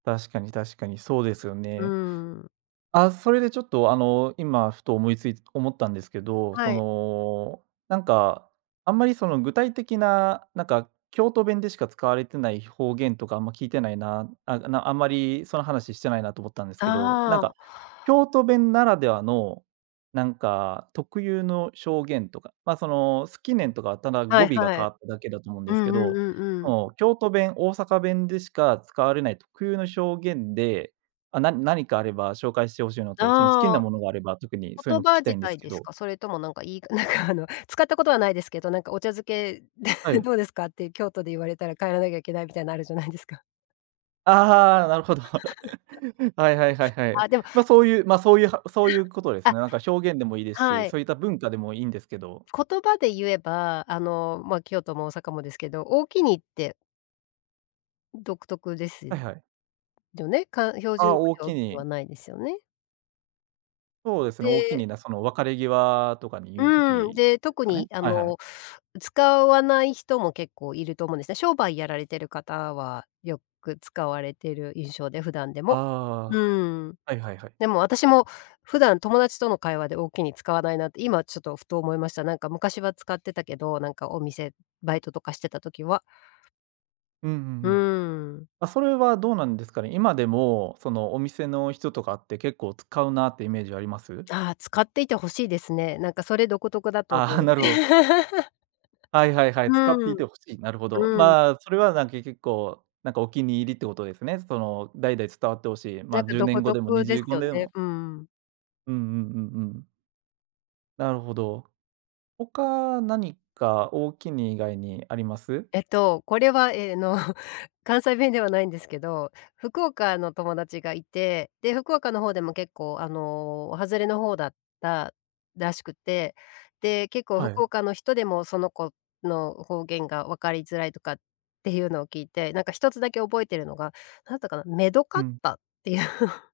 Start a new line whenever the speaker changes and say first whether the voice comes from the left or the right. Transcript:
right: 確かに確かに、そうですよ
left: う
right: ね。
left: ーん。
right: あ、それでちょっとあの、今ふと思いつい思ったんですけど、
left: は
right: そ
left: い。
right: の、なんかあんまりその具体的な、なんか京都弁でしか使われてない方言とかあんま、聞いてないな、あ、あの、あんまりその話してないなと思ったんですけど、なん
left: ああ。
right: か京都弁ならではの、なんか、特有のしょうげんとか、ま、その「好きねん」とかは、ただ
left: は
right: 語
left: い
right: 尾が
left: は
right: 変
left: い。
right: わっただけだと思うん
left: う
right: です
left: ん
right: け
left: うん
right: ど、
left: うんう
right: そ
left: ん。
right: の京都弁、大阪弁でしか使われない特有のしょうげんで、あ、な何かあれば紹介してほしいのと、その好き
left: あ
right: な
left: あ。
right: ものがあれば、特にそういう
left: 言
right: の聞
left: 葉
right: きた
left: 自
right: いんです
left: 体
right: け
left: です
right: ど。
left: か？それともなんかいいなんかあの、使ったことはないですけど、なんかお茶漬け、
right: は い。
left: どうですかって京都で言われたら帰らなきゃいけないみたいなるじゃないですか。
right: ああ、はあ、なるほど。はいはいはいは い。
left: あ、でも
right: ま、そういう、ま、そういう、は
left: え、
right: そういうことで
left: は
right: す
left: う、あ。
right: ね。なんか表現でもいいです
left: は
right: し、
left: い。
right: そういった文化でもいいんですけど。
left: 言葉で言えば、あの、まあ、京都も大阪もですけど、おおきにって独特です
right: はいはい。
left: よね。かん標
right: あ
left: 準
right: あ、
left: 語
right: おお
left: には、おお
right: き
left: きには
right: に。
left: ないですよね。
right: そうですね、おおき
left: で
right: に、な、その別れ際とかに言う
left: うん、
right: 時
left: で、
right: です
left: 特
right: かね？
left: にあ
right: はいはい。
left: の、使わない人も結構いると思うんですね。商売やられてる方は、よく使われてる印象で、普段で
right: あ
left: も。
right: あ、
left: うん。
right: はいはいはい。
left: でも私も普段友達との会話で、おおきに、使わないなって、今ちょっとふと思いました。なんか昔は使ってたけど、なんかお店、バイトとかしてた時は。
right: うんうん
left: う
right: うん。
left: ん。
right: あ、それはどうなんですかね、今でもそのお店の人とかって結構、使うなってイメージあります？
left: ああ、使っていて欲しいですね。なんかそれ独特だと
right: あ
left: 思う
right: あ、
left: ろ。
right: なるほど。はいはいはい、使って
left: う
right: い
left: ん。
right: てほしい、なるほど。
left: うん。
right: まあ、それはなん結局、こう、なんかお気に入りってことですね。その代々伝わってほしい、
left: な
right: ま、
left: んか
right: じゅうね
left: 独
right: んごでも、に
left: 特
right: じ
left: で
right: ゅ
left: す
right: うご
left: よ
right: で
left: ね、
right: も。
left: うんうん。
right: うんうんうんうん。なるほど。他、何か、おおきに以外にあります？
left: えっと、これはええの、関西弁ではないんですけど、福岡の友達がいて、で、福岡の方でも結構あの、外れの方だったらしくて、で、結構
right: は
left: 福
right: い。
left: 岡の人でもその子の方言が分かりづらいとかっていうのを聞いて、何かひとつだけ覚えてるのが、なったかな「めどか
right: う
left: っ
right: ん。
left: た」っていう。